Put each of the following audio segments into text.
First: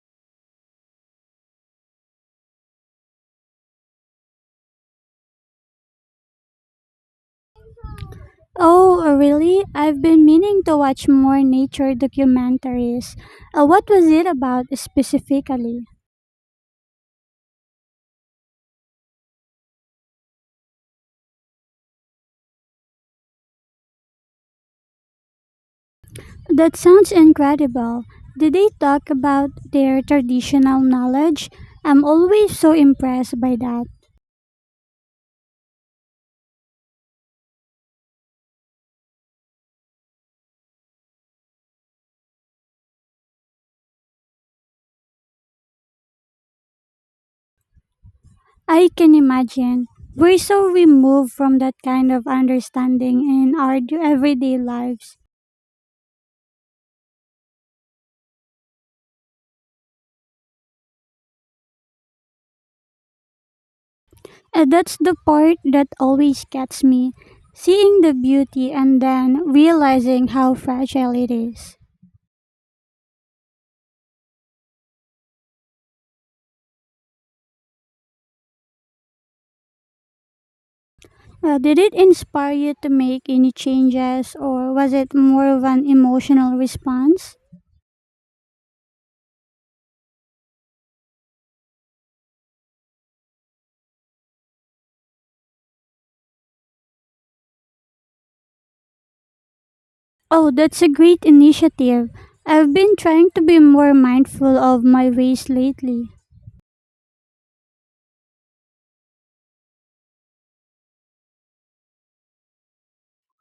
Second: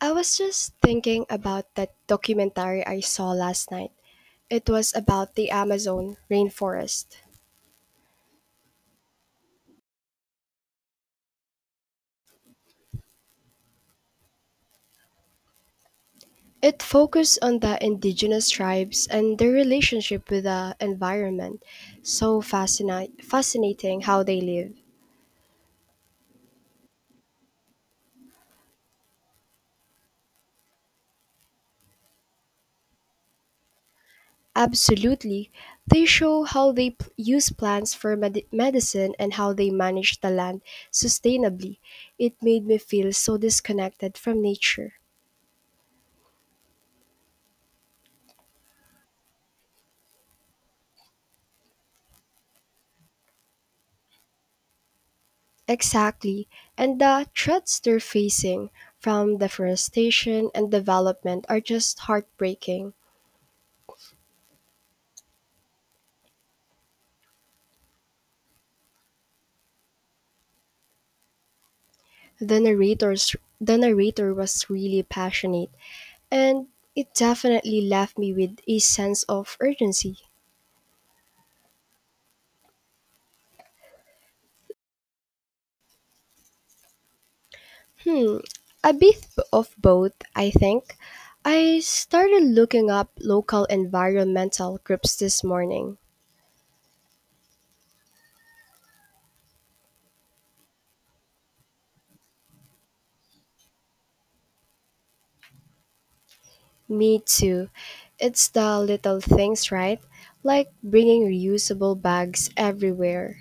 I was just thinking about that documentary I saw last night. It was about the Amazon rainforest. Oh, really? I've been meaning to watch more nature documentaries. What was it about specifically? It focused on the indigenous tribes and their relationship with the environment. So fascinating how they live. That sounds incredible. Did they talk about their traditional knowledge? I'm always so impressed by that. Absolutely. They show how they use plants for medicine and how they manage the land sustainably. It made me feel so disconnected from nature. I can imagine. We're so removed from that kind of understanding in our everyday lives. Exactly. And the threats they're facing from deforestation and development are just heartbreaking. That's the part that always gets me. Seeing the beauty and then realizing how fragile it is. The narrator's the narrator was really passionate, and it definitely left me with a sense of urgency. Well, did it inspire you to make any changes, or was it more of an emotional response? Hmm, a bit of both, I think. I started looking up local environmental groups this morning. Oh, that's a great initiative. I've been trying to be more mindful of my waste lately. Me too. It's the little things, right? Like bringing reusable bags everywhere.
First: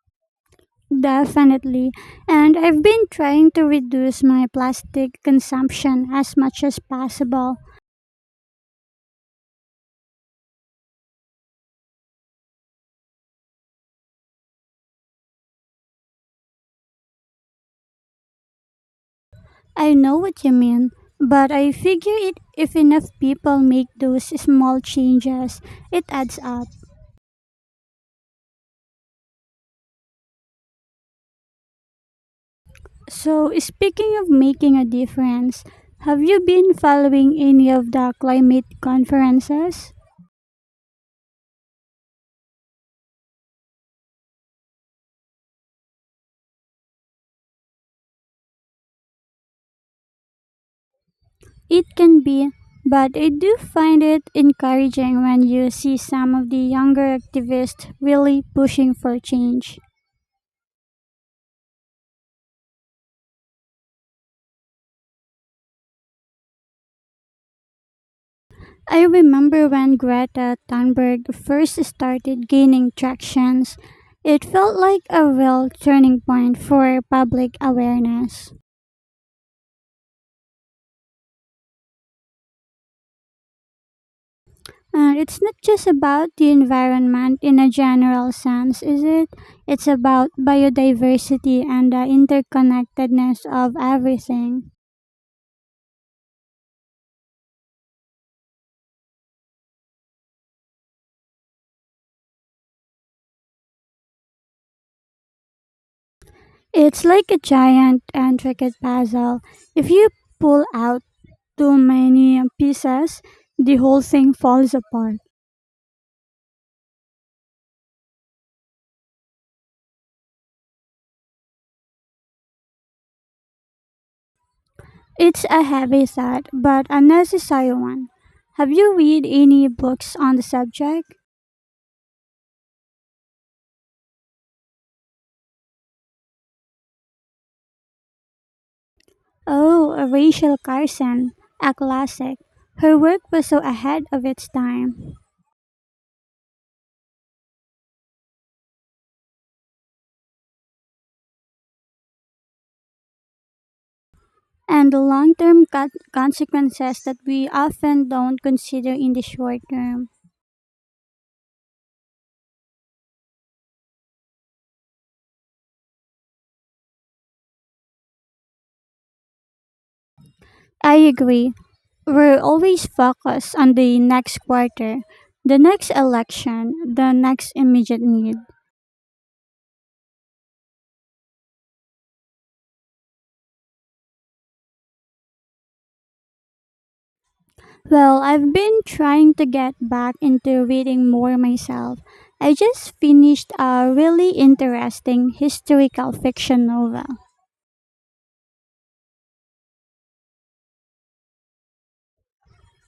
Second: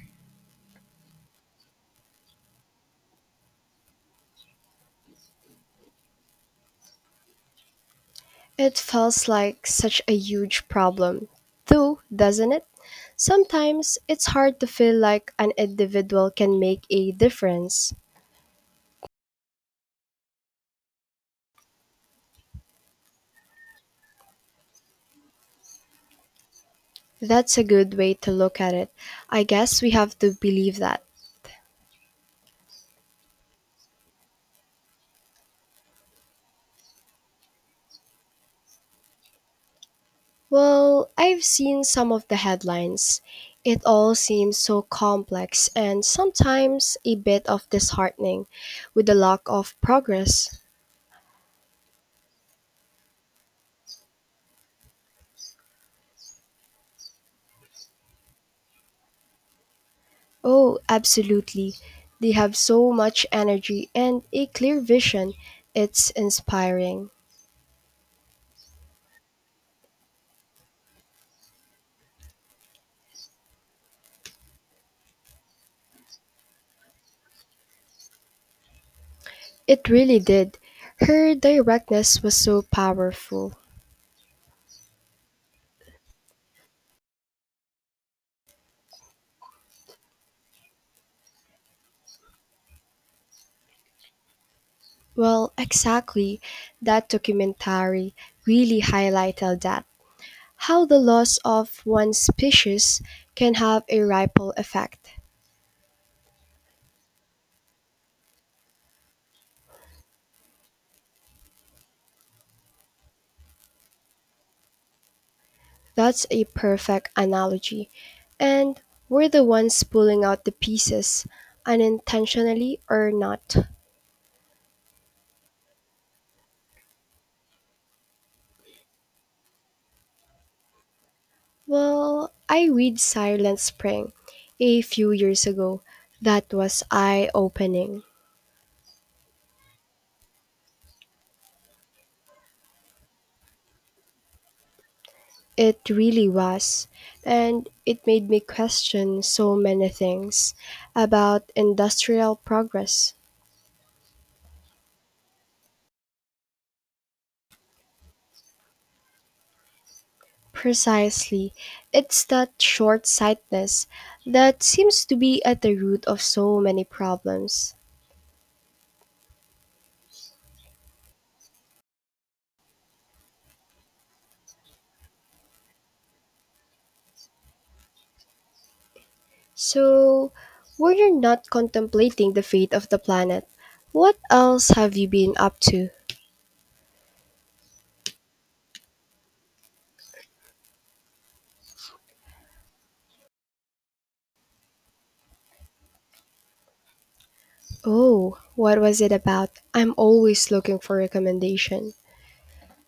Definitely. And I've been trying to reduce my plastic consumption as much as possible. It feels like such a huge problem, though, doesn't it? Sometimes it's hard to feel like an individual can make a difference. I know what you mean, but I figure it if enough people make those small changes, it adds up. That's a good way to look at it. I guess we have to believe that. So, speaking of making a difference, have you been following any of the climate conferences? Well, I've seen some of the headlines. It all seems so complex and sometimes a bit of disheartening with the lack of progress. It can be, but I do find it encouraging when you see some of the younger activists really pushing for change. Oh, absolutely. They have so much energy and a clear vision. It's inspiring. I remember when Greta Thunberg first started gaining tractions, it felt like a real turning point for public awareness. It really did. Her directness was so powerful. And it's not just about the environment in a general sense, is it? It's about biodiversity and the interconnectedness of everything. Well, exactly. That documentary really highlighted that. How the loss of one species can have a ripple effect. It's like a giant intricate puzzle. If you pull out too many pieces, the whole thing falls apart. That's a perfect analogy. And we're the ones pulling out the pieces, unintentionally or not. It's a heavy thought, but a necessary one. Have you read any books on the subject? Well, I read Silent Spring a few years ago. That was eye opening. Oh, Rachel Carson, a classic. Her work was so ahead of its time, It really was. And it made me question so many things about industrial progress. and the long term consequences that we often don't consider in the short term. Precisely. It's that short sightedness that seems to be at the root of so many problems. I agree. We're always focused on the next quarter, the next election, the next immediate need. So, were you not contemplating the fate of the planet? What else have you been up to? Well, I've been trying to get back into reading more myself. I just finished a really interesting historical fiction novel. Oh, what was it about? I'm always looking for recommendation.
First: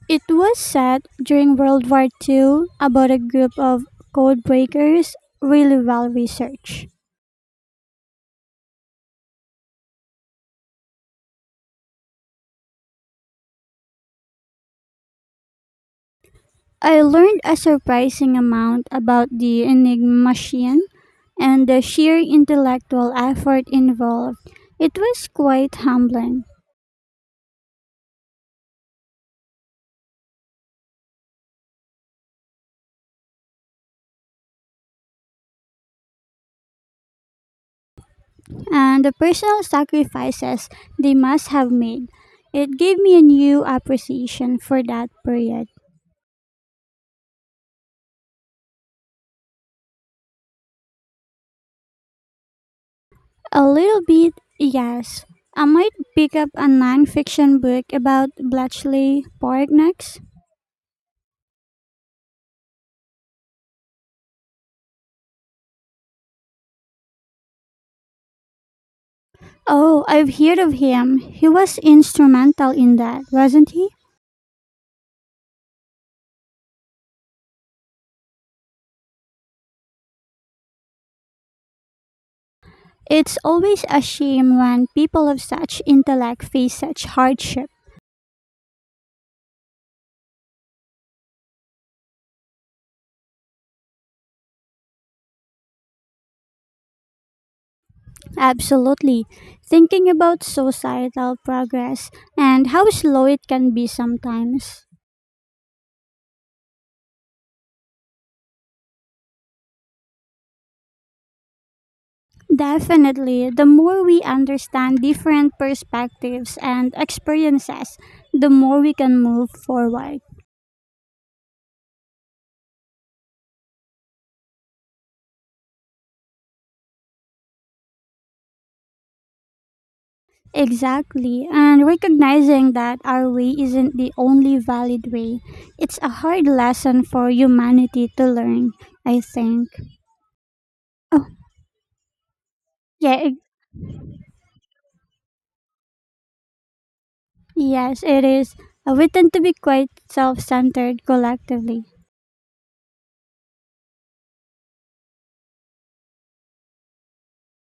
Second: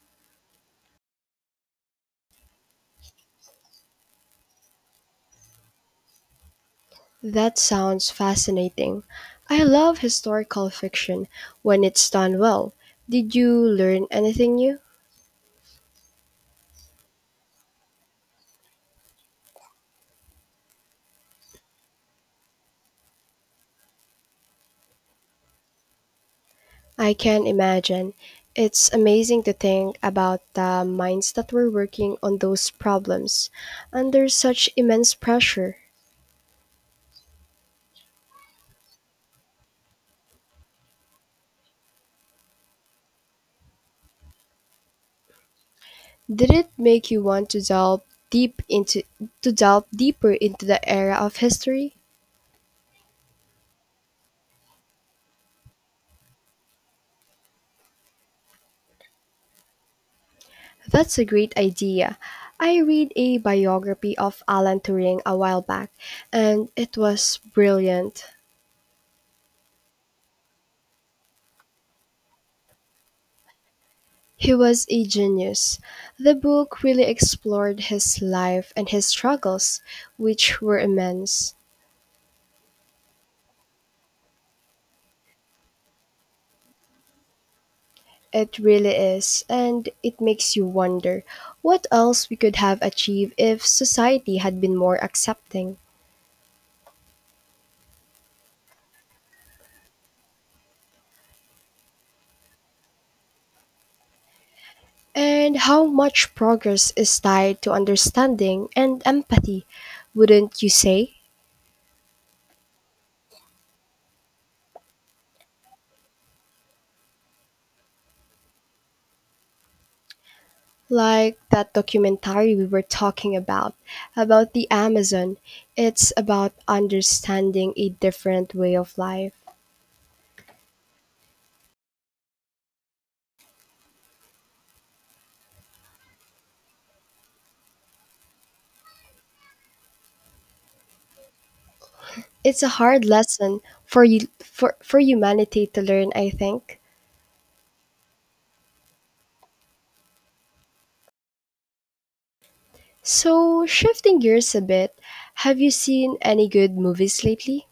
It was said during World War II, about a group of codebreakers, really well researched. That sounds fascinating. I love historical fiction when it's done well. Did you learn anything new? I learned a surprising amount about the Enigma machine and the sheer intellectual effort involved. It was quite humbling, I can imagine. It's amazing to think about the minds that were working on those problems under such immense pressure. and the personal sacrifices they must have made. It gave me a new appreciation for that period. Did it make you want to delve deep into to delve deeper into the era of history? A little bit, yes. I might pick up a non-fiction book about Bletchley Park next. That's a great idea. I read a biography of Alan Turing a while back, and it was brilliant. Oh, I've heard of him. He was instrumental in that, wasn't he? He was a genius. The book really explored his life and his struggles, which were immense. It's always a shame when people of such intellect face such hardship. It really is, and it makes you wonder what else we could have achieved if society had been more accepting, Absolutely. Thinking about societal progress and how slow it can be sometimes. and how much progress is tied to understanding and empathy, wouldn't you say? Definitely, the more we understand different perspectives and experiences, the more we can move forward. Like that documentary we were talking about the Amazon. It's about understanding a different way of life. Exactly, and recognizing that our way isn't the only valid way, it's a hard lesson for humanity to learn, I think. It's a hard Yeah, lesson for humanity to learn, I think. yes, it is. We tend to be quite self centered collectively. So, shifting gears a bit, have you seen any good movies lately?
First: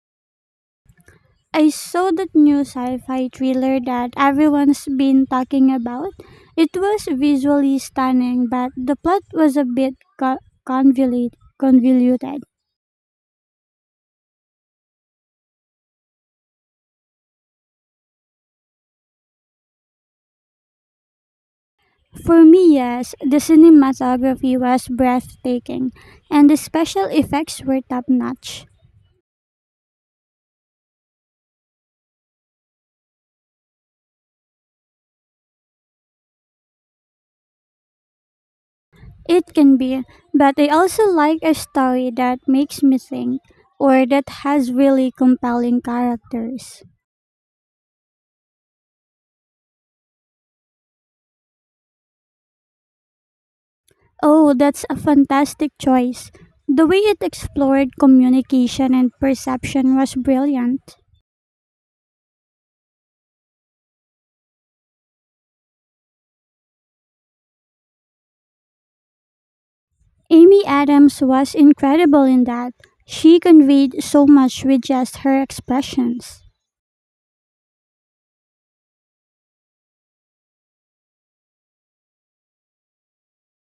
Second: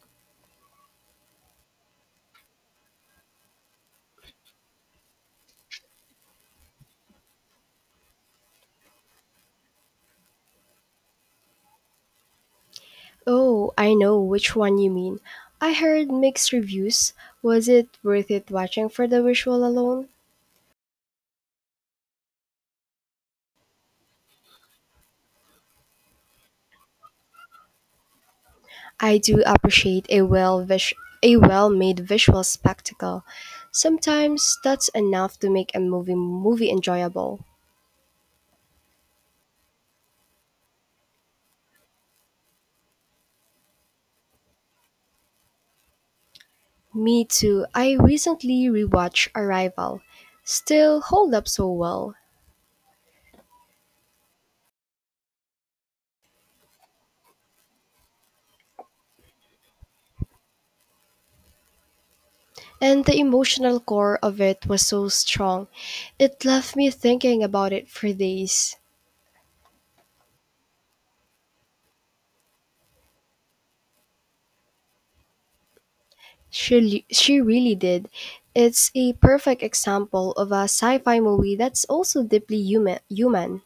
I saw that new sci-fi thriller that everyone's been talking about. It was visually stunning, but the plot was a bit convoluted. Oh, I know which one you mean. I heard mixed reviews. Was it worth it watching for the visual alone? For me, yes, the cinematography was breathtaking, and the special effects were top-notch. I do appreciate a a well-made visual spectacle. Sometimes that's enough to make a movie enjoyable. It can be, but I also like a story that makes me think, or that has really compelling characters. Me too. I recently rewatched Arrival. Still hold up so well. Oh, that's a fantastic choice. The way it explored communication and perception was brilliant. And the emotional core of it was so strong. It left me thinking about it for days. Amy Adams was incredible in that. She conveyed so much with just her expressions. She, she really did. It's a perfect example of a sci fi movie that's also deeply human.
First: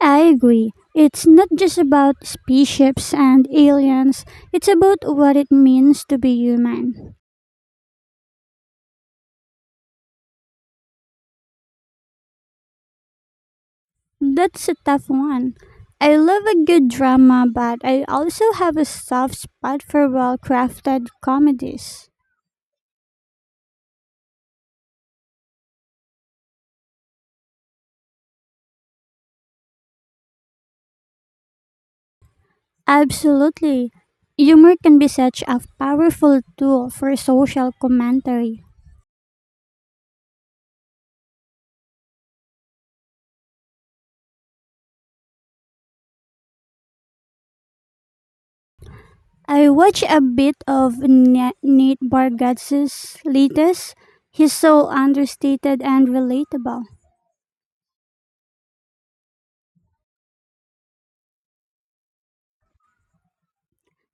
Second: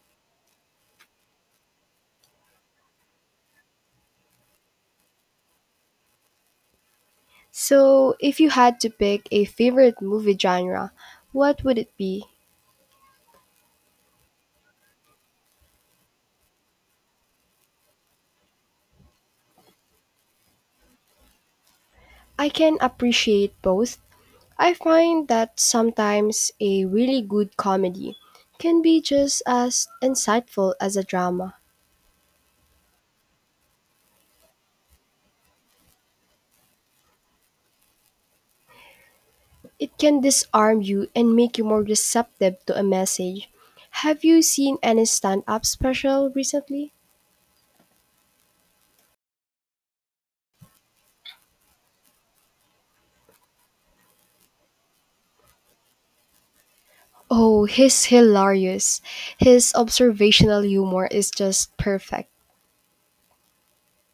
I agree. It's not just about spaceships and aliens, it's about what it means to be human. So, if you had to pick a favorite movie genre, what would it be? That's a tough one. I love a good drama, but I also have a soft spot for well crafted comedies. I can appreciate both. I find that sometimes a really good comedy can be just as insightful as a drama. Absolutely. Humor can be such a powerful tool for social commentary. It can disarm you and make you more receptive to a message. Have you seen any stand up special recently? I watched a bit of Nate Bargatze's latest. He's so understated and relatable. Oh, he's hilarious. His observational humor is just perfect.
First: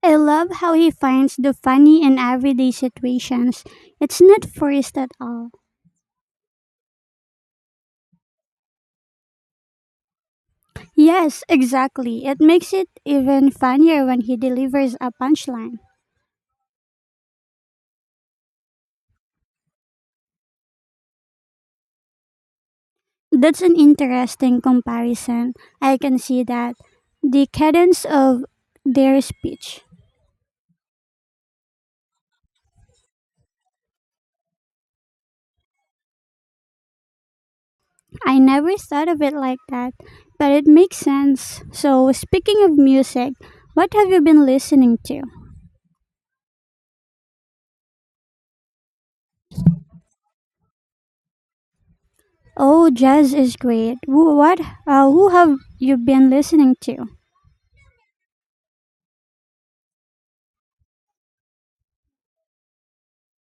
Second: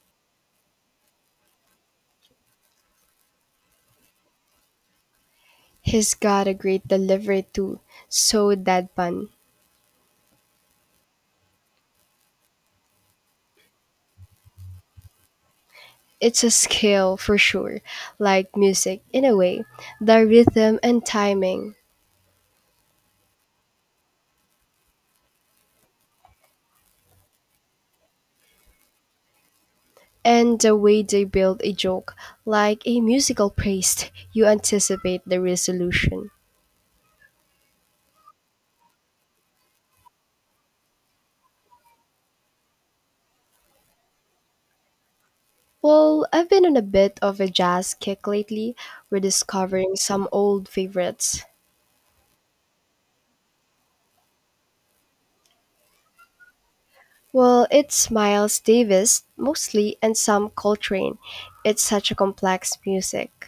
I love how he finds the funny in everyday situations. It's not forced at all. He's got a great delivery too, so deadpan. Yes, exactly. It makes it even funnier when he delivers a punchline. It's a skill for sure, like music in a way. The rhythm and timing, That's an interesting comparison. I can see that. The cadence of their speech. and the way they build a joke, like a musical paste, you anticipate the resolution. I never thought of it like that, but it makes sense. So, speaking of music, what have you been listening to? Well, I've been on a bit of a jazz kick lately, rediscovering some old favorites. Oh, jazz is great. Who, what? Who have you been listening to? Well, it's Miles Davis mostly and some Coltrane. It's such a complex music.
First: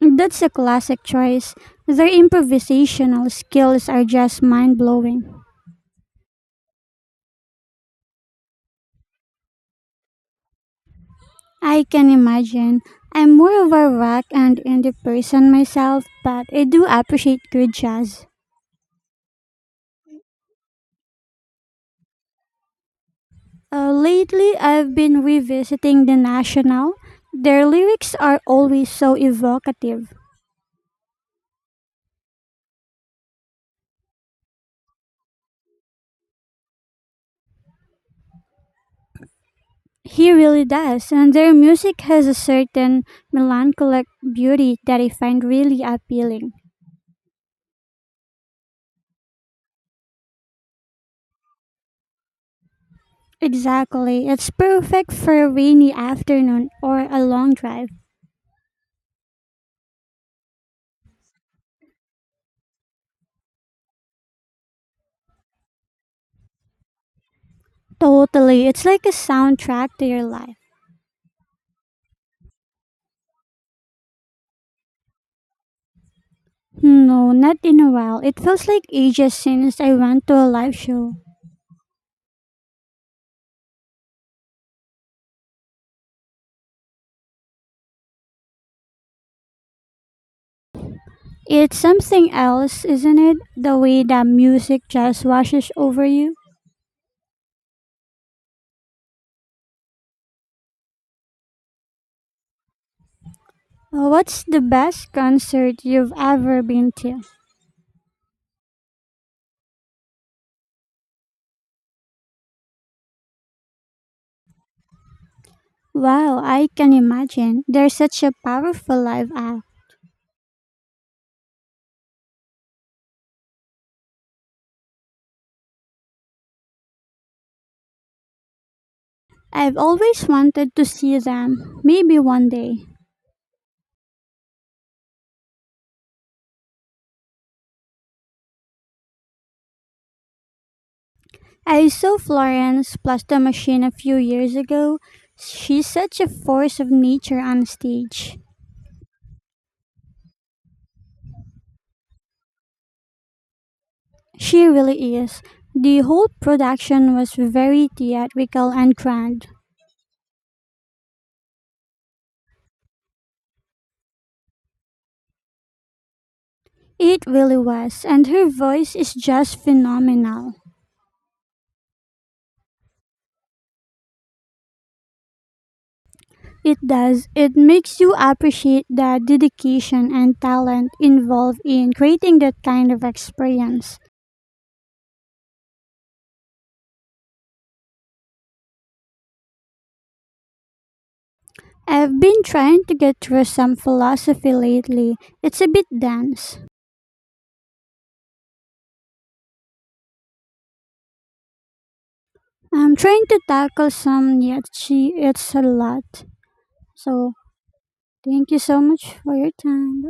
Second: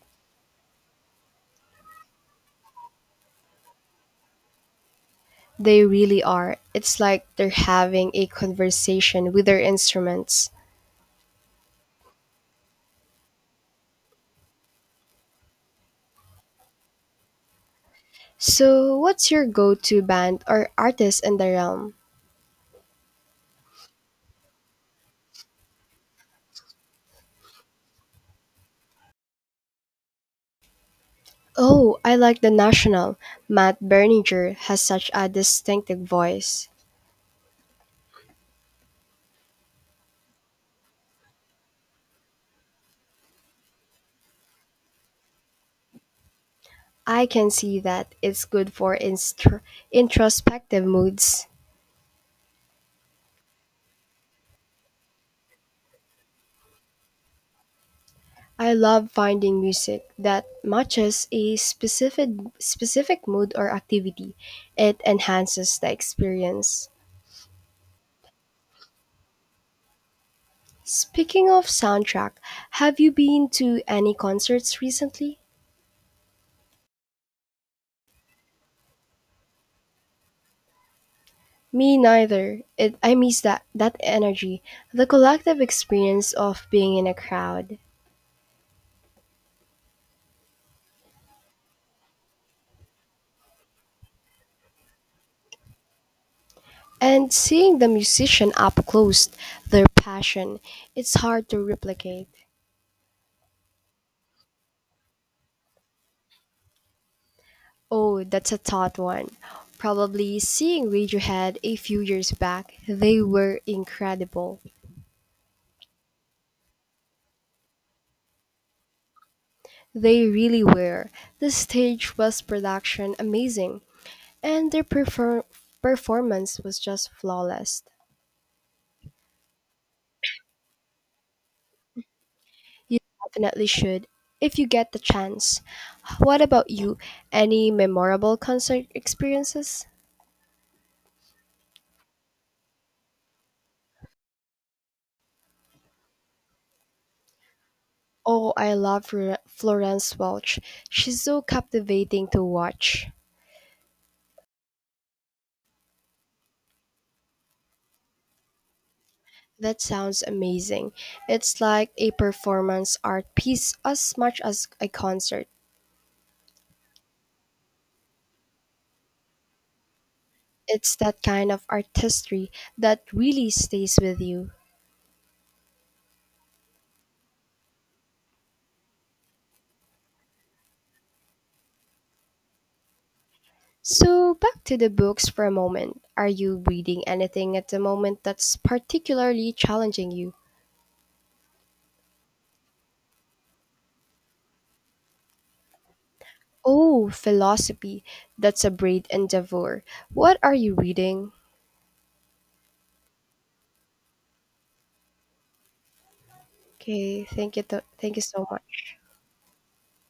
That's a classic choice. Their improvisational skills are just mind blowing. They really are. It's like they're having a conversation with their instruments. I can imagine. I'm more of a rock and indie person myself, but I do appreciate good jazz. So, what's your go to band or artist in the realm? Lately, I've been revisiting The National. Their lyrics are always so evocative. Oh, I like The National. Matt Berninger has such a distinctive voice. He really does, and their music has a certain melancholic beauty that I find really appealing. I can see that. It's good for instr introspective moods. Exactly. It's perfect for a rainy afternoon or a long drive. I love finding music that matches a specific mood or activity. It enhances the experience. Totally. It's like a soundtrack to your life. Speaking of soundtrack, have you been to any concerts recently? No, not in a while. It feels like ages since I went to a live show. Me neither. I miss that energy, the collective experience of being in a crowd It's something else, isn't it? The way that music just washes over you. and seeing the musician up close, their passion. It's hard to replicate. What's the best concert you've ever been to? Oh, that's a tough one. Probably seeing Radiohead a few years back, they were incredible. Wow, I can imagine. They're such a powerful live act. They really were. The stage was production amazing, and their performance was just flawless. I've always wanted to see them. Maybe one day. You definitely should, if you get the chance. What about you? Any memorable concert experiences? I saw Florence plus the machine a few years ago. She's such a force of nature on stage. Oh, I love Florence Welch. She's so captivating to watch. She really is. The whole production was very theatrical and grand. That sounds amazing. It's like a performance art piece as much as a concert. It really was, and her voice is just phenomenal. It's that kind of artistry that really stays with you. It does. It makes you appreciate the dedication and talent involved in creating that kind of experience. So, back to the books for a moment. Are you reading anything at the moment that's particularly challenging you? I've been trying to get through some philosophy lately. It's a bit dense. Oh, philosophy. That's a braid endeavor. What are you reading? I'm trying to tackle some yet she it's a lot. Okay, So thank you, thank you so thank you so much. much for your time. Bye